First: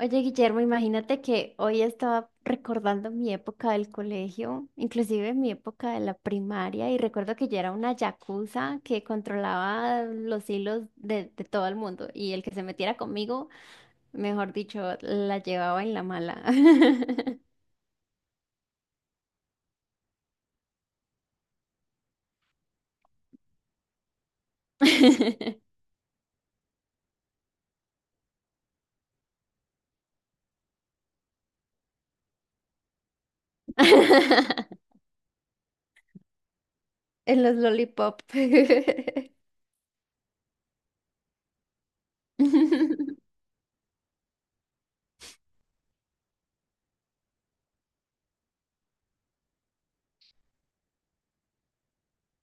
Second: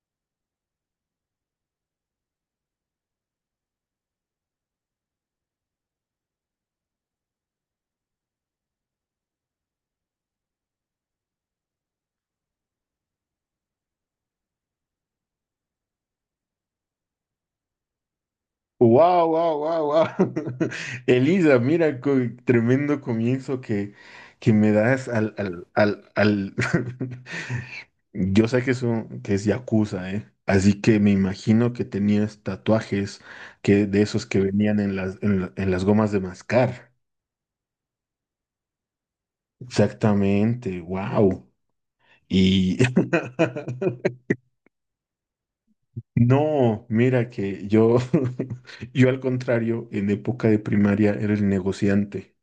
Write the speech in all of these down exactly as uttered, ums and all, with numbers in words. Oye, Guillermo, imagínate que hoy estaba recordando mi época del colegio, inclusive mi época de la primaria, y recuerdo que yo era una yakuza que controlaba los hilos de, de todo el mundo, y el que se metiera conmigo, mejor dicho, la llevaba en la mala. Wow, wow, wow, wow. Elisa, mira, co- tremendo comienzo que, que me das al, al, al, al... Yo sé que es un- que es yakuza, ¿eh? Así que me imagino que tenías tatuajes que de esos que venían en las, en la- en las gomas de mascar. En los lollipop. Exactamente, wow. Y no, mira que yo, yo al contrario, en época de primaria era el negociante.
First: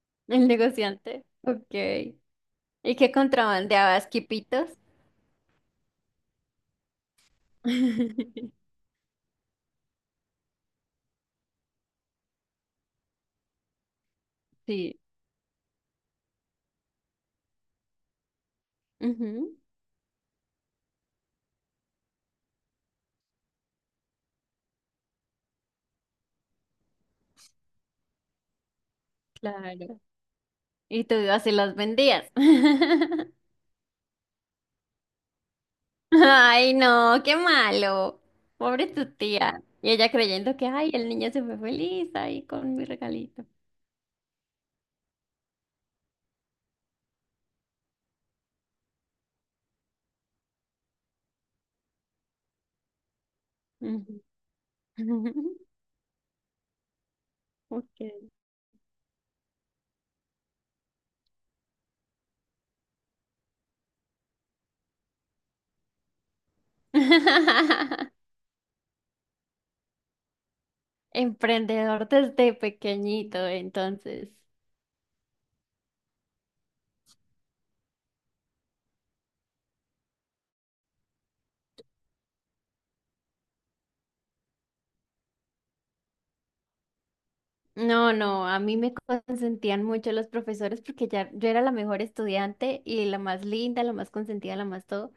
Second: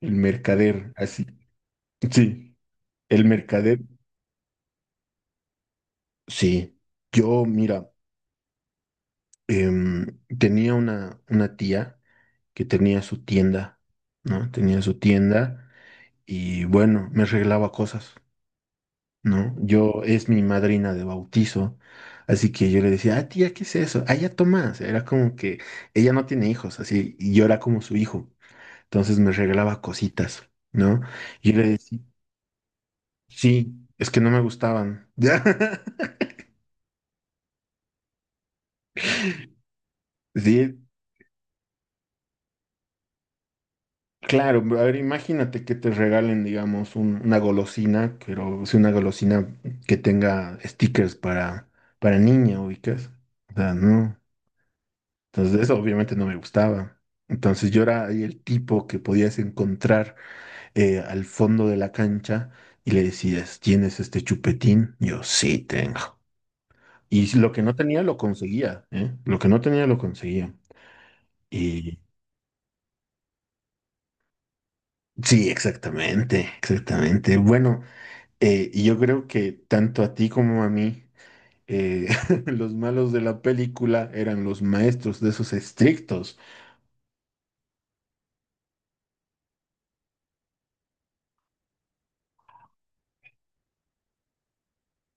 El El mercader, negociante. así. Ok. Sí, ¿Y qué el mercader, contrabandeabas, quipitos? sí. Yo, mira, em, tenía una, una tía que tenía su tienda, ¿no? Tenía su Sí. tienda y bueno, me arreglaba cosas, ¿no? Ujú. Yo es mi madrina de bautizo, así que yo le decía, ah, tía, ¿qué es eso? Ah, ya Tomás. Era como que ella no tiene hijos, así, y yo era como su hijo. Entonces me regalaba Claro. cositas, ¿no? Y tú ibas y Y yo le las decía, vendías. sí, es que no me gustaban. Ay, no, qué malo. Pobre tu tía. Y ella creyendo que, Sí, ay, el niño se fue feliz ahí con mi regalito. claro, a ver, imagínate que te regalen, digamos, un- una golosina, pero es una golosina que tenga stickers para, para niña, ubicas. O sea, Ujú. no. Entonces, eso obviamente no me gustaba. Entonces, yo Ok. era ahí el tipo que podías encontrar eh, al fondo de la cancha y le decías, ¿tienes este chupetín? Yo sí tengo. Y si lo que no tenía lo conseguía, ¿eh? Lo que no tenía lo conseguía. Y. Emprendedor desde pequeñito, entonces. Sí, exactamente, exactamente. Bueno, Eh, y yo creo que tanto a ti como a mí, eh, los malos de la película eran los maestros de esos estrictos. No, no, a mí me consentían mucho los profesores porque ya yo era la mejor estudiante y la más linda, la más consentida, la más todo.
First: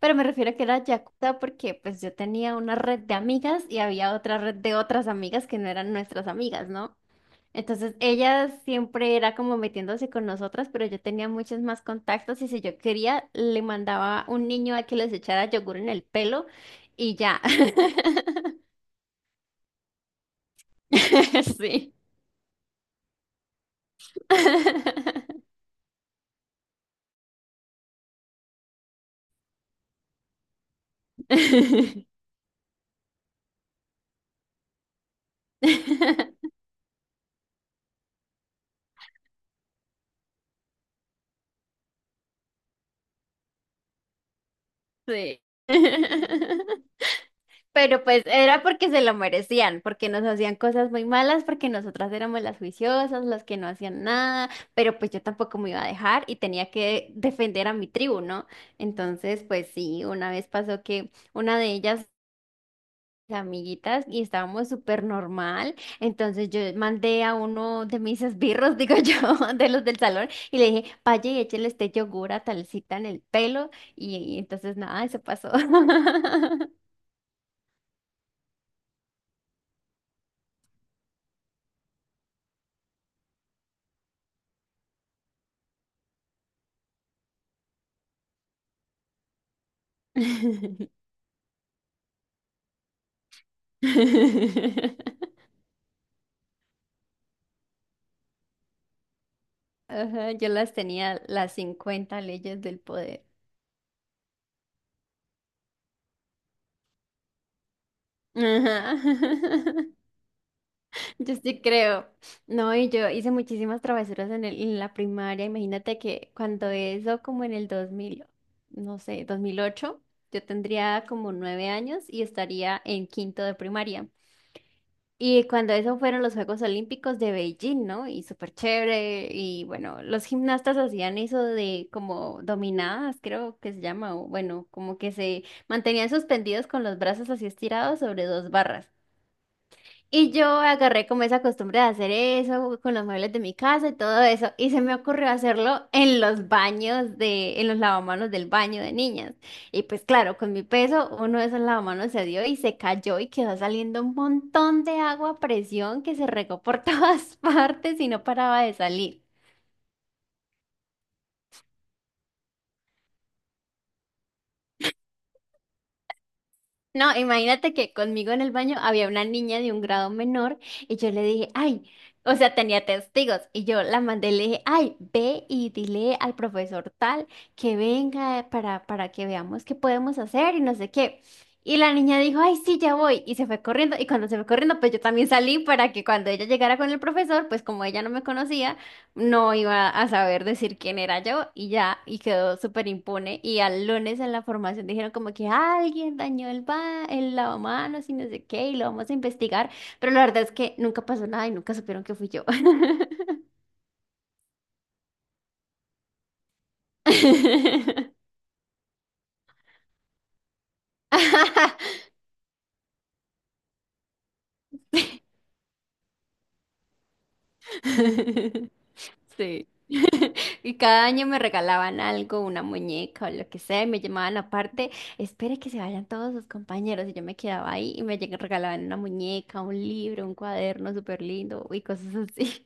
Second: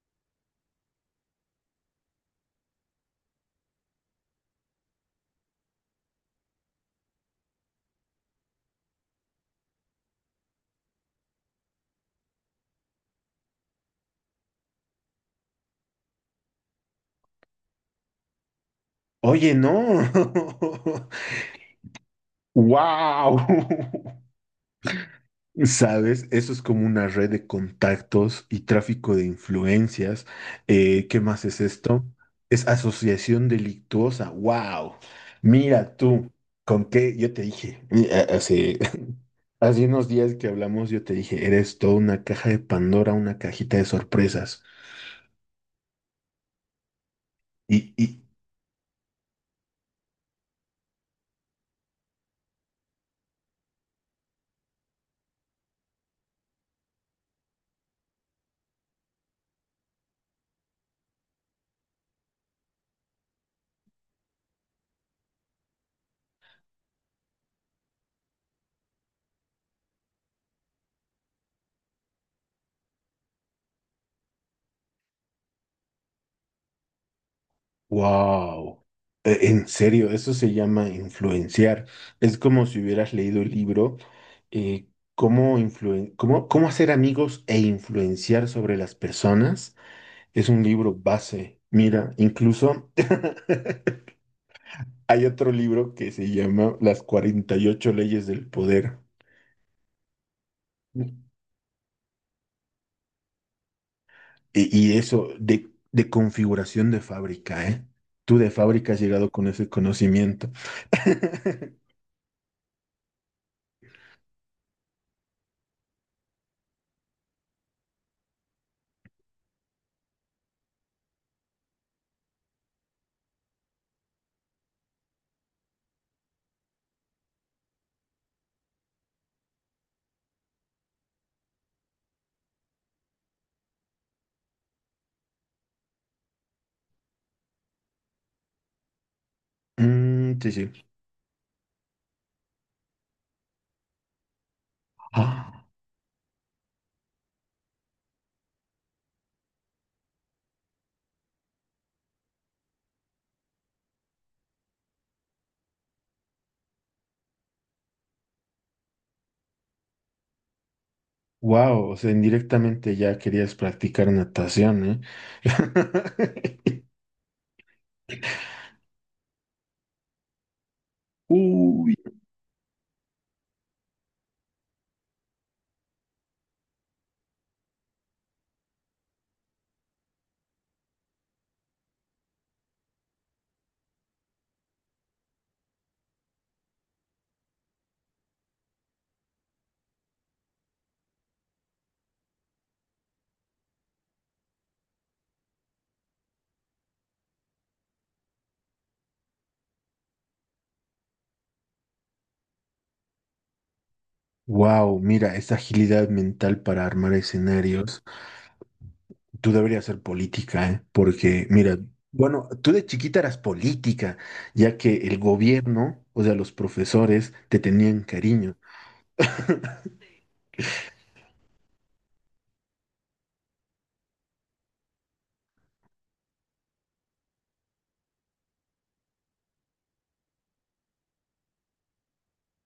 Pero me refiero a que era yakuza porque pues yo tenía una red de amigas y había otra red de otras amigas que no eran nuestras amigas, ¿no? Entonces ellas siempre era como metiéndose con nosotras, pero yo tenía muchos más contactos y si yo quería le mandaba un niño a que les echara yogur en el pelo y ya. Oye, no. Sí. ¡Wow! ¿Sabes? Eso es como una red de contactos y tráfico de influencias. Eh, ¿qué más es esto? Es asociación delictuosa. ¡Wow! Mira tú, con qué yo te dije eh, eh, hace, hace unos días que hablamos, yo te dije, eres toda una caja de Pandora, una cajita de sorpresas. Sí. Y, Pero y, pues era porque se lo merecían, porque nos hacían cosas muy malas, porque nosotras éramos las juiciosas, las que no hacían nada, pero pues yo tampoco me iba a dejar y tenía que defender a mi tribu, ¿no? Entonces, pues sí, una vez pasó que una de ellas amiguitas y estábamos súper normal. Entonces yo mandé a uno de mis esbirros, digo yo, de los del salón, y le dije, vaya y échele este yogur a talcita en el pelo. Y, y entonces nada, eso pasó. wow, en serio, eso se llama influenciar. Es como si hubieras leído el libro, eh, cómo, influen- cómo, cómo hacer amigos e influenciar sobre las personas. Es un libro base. Mira, incluso hay otro libro que se llama Las cuarenta y ocho leyes del poder. Ajá, yo las tenía las cincuenta leyes del poder. Y, y eso de, de configuración de fábrica, ¿eh? Tú de fábrica Ajá. has llegado con ese conocimiento. Yo sí creo. No, y yo hice muchísimas travesuras en el, en la primaria. Imagínate que cuando eso, como en el dos mil, no sé, dos mil ocho, yo tendría como nueve años y estaría en quinto de primaria. Y cuando eso fueron los Juegos Olímpicos de Beijing, ¿no? Y súper chévere. Y bueno, los gimnastas hacían eso de como dominadas, creo que se llama. O bueno, como que se mantenían suspendidos con los brazos así estirados sobre dos barras. Y Mm, yo sí, sí. agarré como esa costumbre de hacer eso con los muebles de mi casa y todo eso. Y se me ocurrió hacerlo en los baños de, en los lavamanos del baño de niñas. Y pues claro, con mi peso, uno de esos lavamanos se dio y se cayó y quedó saliendo un montón de agua a presión que se regó por todas partes y no paraba de salir. Wow, o sea, indirectamente ya querías practicar natación, ¿eh? No, imagínate que conmigo en el baño había una niña de un grado menor y yo le dije, ay, Uy. o sea, tenía testigos y yo la mandé y le dije, ay, ve y dile al profesor tal que venga para, para que veamos qué podemos hacer y no sé qué. Y la niña dijo, ay, sí, ya voy y se fue corriendo y cuando se fue corriendo, pues yo también salí para que cuando ella llegara con el profesor, pues como ella no me conocía, no iba a saber decir quién era yo y ya, y quedó súper impune. Y al lunes en la formación dijeron como que "Ah, alguien dañó el, ba el lavamanos y no sé qué, y lo vamos a investigar." Pero la verdad es que nunca pasó nada y nunca supieron que fui yo. Wow, mira, esa agilidad mental para armar escenarios. Tú deberías ser política, ¿eh? Porque, mira, bueno, tú de chiquita eras política, ya que el gobierno, o sea, los profesores, te tenían cariño. Sí. Y cada año me regalaban algo, una muñeca o lo que sea, y me llamaban aparte, espere que se vayan todos sus compañeros, y yo me quedaba ahí y me lleg- regalaban una muñeca, un libro, un cuaderno súper lindo y cosas así.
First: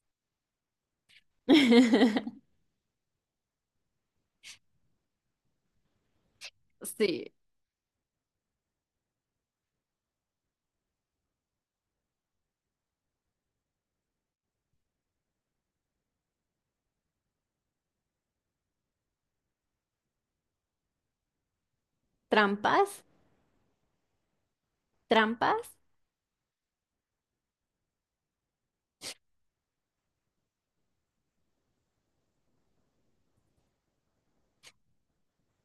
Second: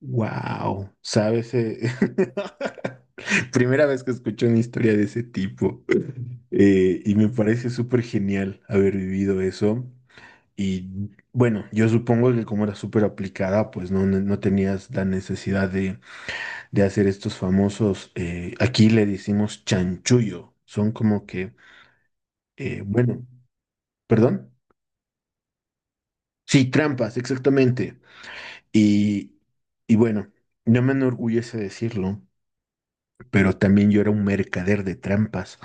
Wow, ¿sabes? Eh, primera vez que escucho una historia de ese tipo. Eh, y me Sí. parece súper genial haber vivido eso. Y bueno, yo supongo que como era súper aplicada, pues no, no no tenías la necesidad de, de hacer estos famosos, eh, aquí le decimos chanchullo. Son como que, eh, ¿Trampas? bueno, perdón. ¿Trampas? Sí, trampas, exactamente. Y, y bueno, no me enorgullece decirlo. Pero también yo era un mercader de trampas.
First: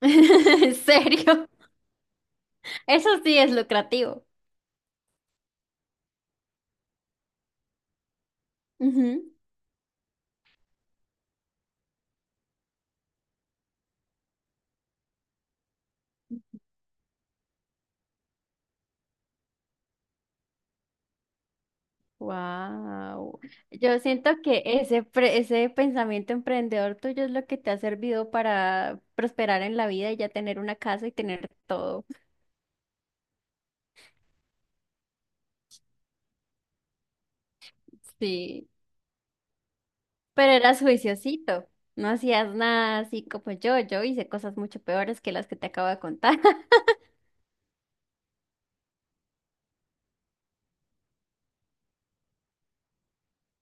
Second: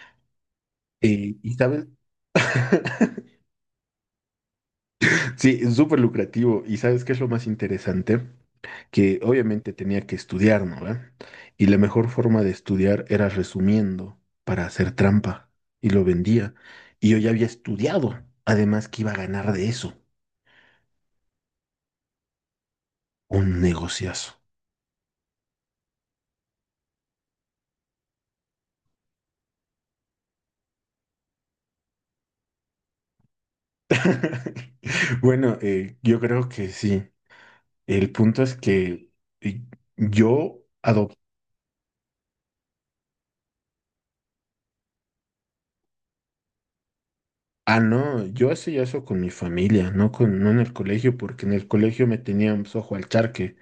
¿En Eh, serio? y sabes, Eso sí es lucrativo. sí, es súper lucrativo. ¿Y sabes qué es lo más interesante? Que Ujú. obviamente tenía que estudiar, ¿no? ¿Ve? Y la mejor forma de estudiar era resumiendo para hacer trampa. Y lo vendía. Y yo ya había estudiado. Además que iba a ganar de eso. Wow. Un Yo negociazo. siento que ese, pre- ese pensamiento emprendedor tuyo es lo que te ha servido para prosperar en la vida y ya tener una casa y tener todo. Bueno, eh, yo creo que sí. El punto es Sí. que eh, Pero yo eras juiciosito, no hacías nada así como yo. Yo hice cosas mucho peores que las que te acabo de contar. Ah, no, yo hacía eso con mi familia, no con, no en el colegio, porque en el colegio me tenían pues, ojo al charque.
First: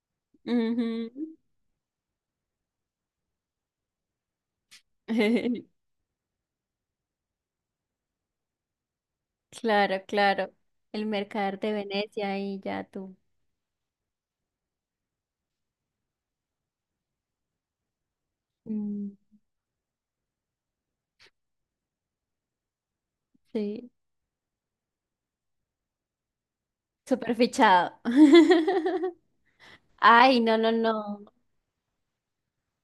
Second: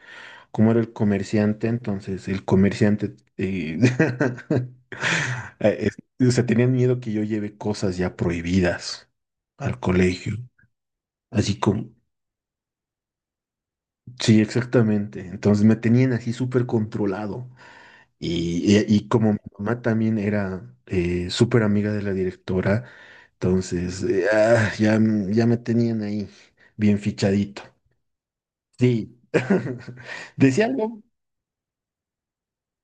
Como era el Ujú. comerciante, entonces el comerciante eh, eh, es- o sea, tenían miedo que yo lleve cosas ya prohibidas al Claro, colegio. claro. El mercader Así de como, Venecia y ya tú. sí, exactamente. Entonces me tenían así súper controlado. Y, y- y Mm, como mi mamá también era eh, súper amiga de la directora, sí. entonces eh, ah, ya, m- ya me tenían ahí bien Súper fichadito. fichado. Sí, Ay, no, decía no, algo, no.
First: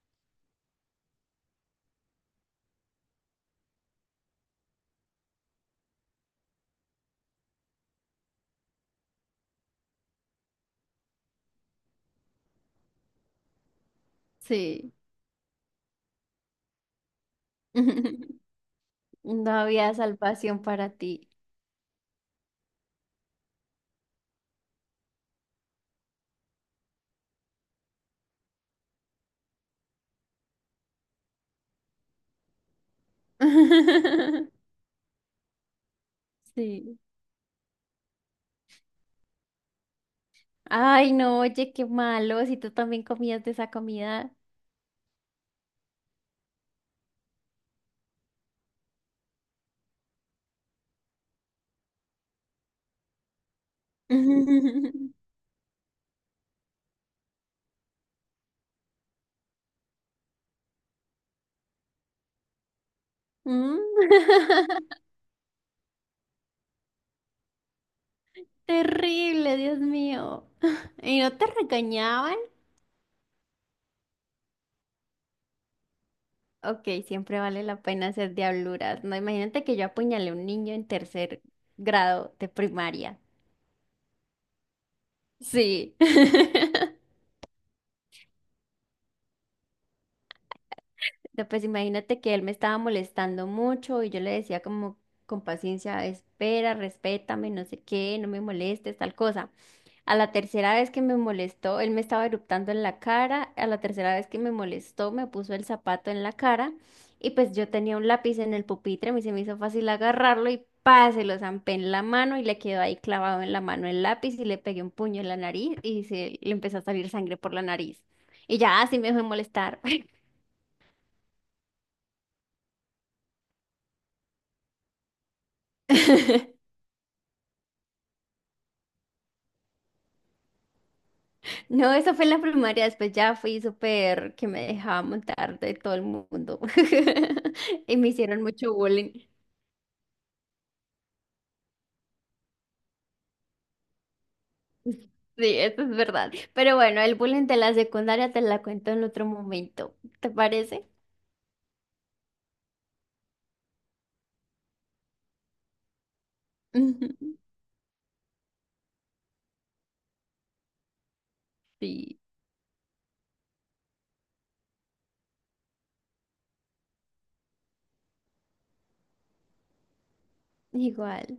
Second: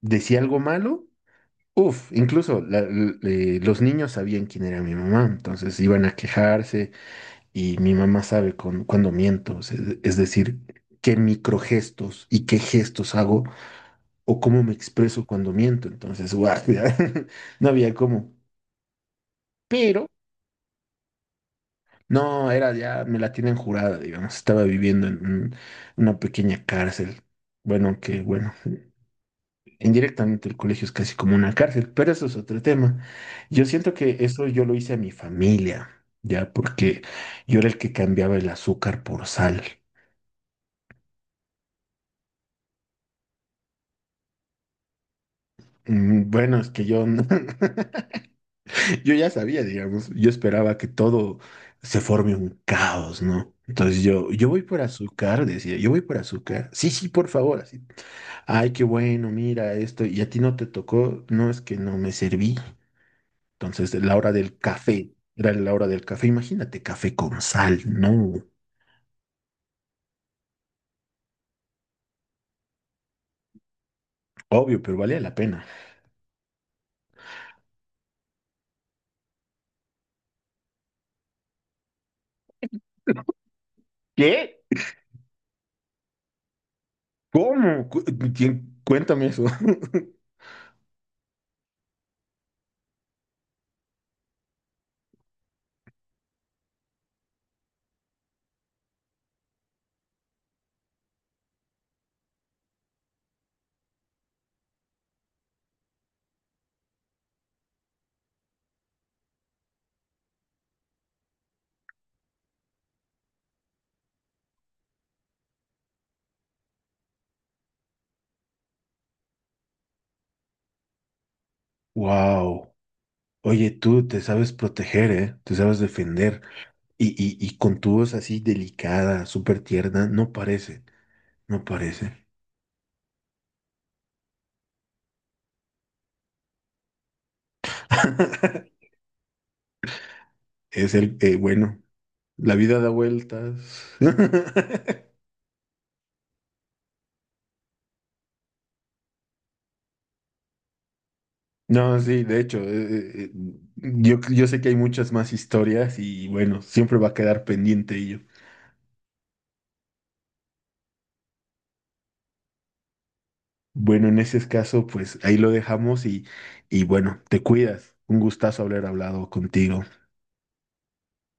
decía algo malo. Uf, incluso la- l- eh, los niños sabían quién era mi mamá, entonces iban a quejarse y mi mamá sabe con, cuando miento, o sea, es decir, qué microgestos y qué gestos hago o cómo me Sí. expreso cuando miento, entonces, guau, ya, no había cómo. No había Pero salvación para ti. no, era ya, me la tienen jurada, digamos, estaba viviendo en un- una pequeña cárcel. Bueno, que bueno, indirectamente el colegio es casi como una cárcel, pero eso es otro tema. Yo siento que eso yo lo hice a mi familia, ya, Sí. porque yo era el que cambiaba el azúcar por sal. Ay, no, oye, qué malo, si tú también comías de esa comida. Mm, bueno, es que yo, no- yo ya sabía, digamos, yo esperaba que todo se forme un caos, ¿no? Entonces yo, yo voy por azúcar, decía, yo voy por azúcar. Sí, sí, por favor, así ay, qué bueno, mira esto. Y a ti no te tocó, no es que no me serví. Mm. Entonces, la hora del café, era la hora del café. Imagínate, café con sal, no. Terrible, Dios mío. ¿Y no te regañaban? Obvio, pero valía la pena. Ok, siempre vale la pena hacer diabluras. No, imagínate que yo apuñalé a un niño en tercer grado de primaria. ¿Qué? Sí. ¿Cómo? Cu- ¿Quién? Cuéntame eso. No, pues imagínate que él me estaba molestando mucho y yo le decía como con paciencia, espera, respétame, no sé qué, no me molestes, tal cosa. A la tercera vez que me molestó, él me estaba eruptando en la cara, a la tercera vez que me molestó, me puso el zapato en la cara y pues yo tenía un lápiz en el pupitre, me se me hizo fácil agarrarlo y pa, se lo zampé en la mano y le quedó ahí clavado en la mano el lápiz y le pegué un puño en la nariz y se le empezó a salir sangre por la nariz. Y ya, así me dejó de molestar. Wow. Oye, tú te sabes proteger, ¿eh? Te sabes defender. Y, y, y con tu voz así delicada, súper tierna, no parece, no No, eso fue parece. en la primaria, después ya fui súper que me dejaba montar de todo el mundo. Y me hicieron mucho bullying. Es el, eh, bueno, la vida da vueltas. Sí, eso es verdad. Pero bueno, el bullying de la secundaria te la cuento en otro momento. ¿Te parece? No, sí, de hecho, eh, eh, eh, yo, yo sé que hay muchas más historias y bueno, siempre va a quedar pendiente ello. Sí, Bueno, en ese caso, pues ahí lo dejamos y, y bueno, te cuidas. Un gustazo haber hablado contigo. igual.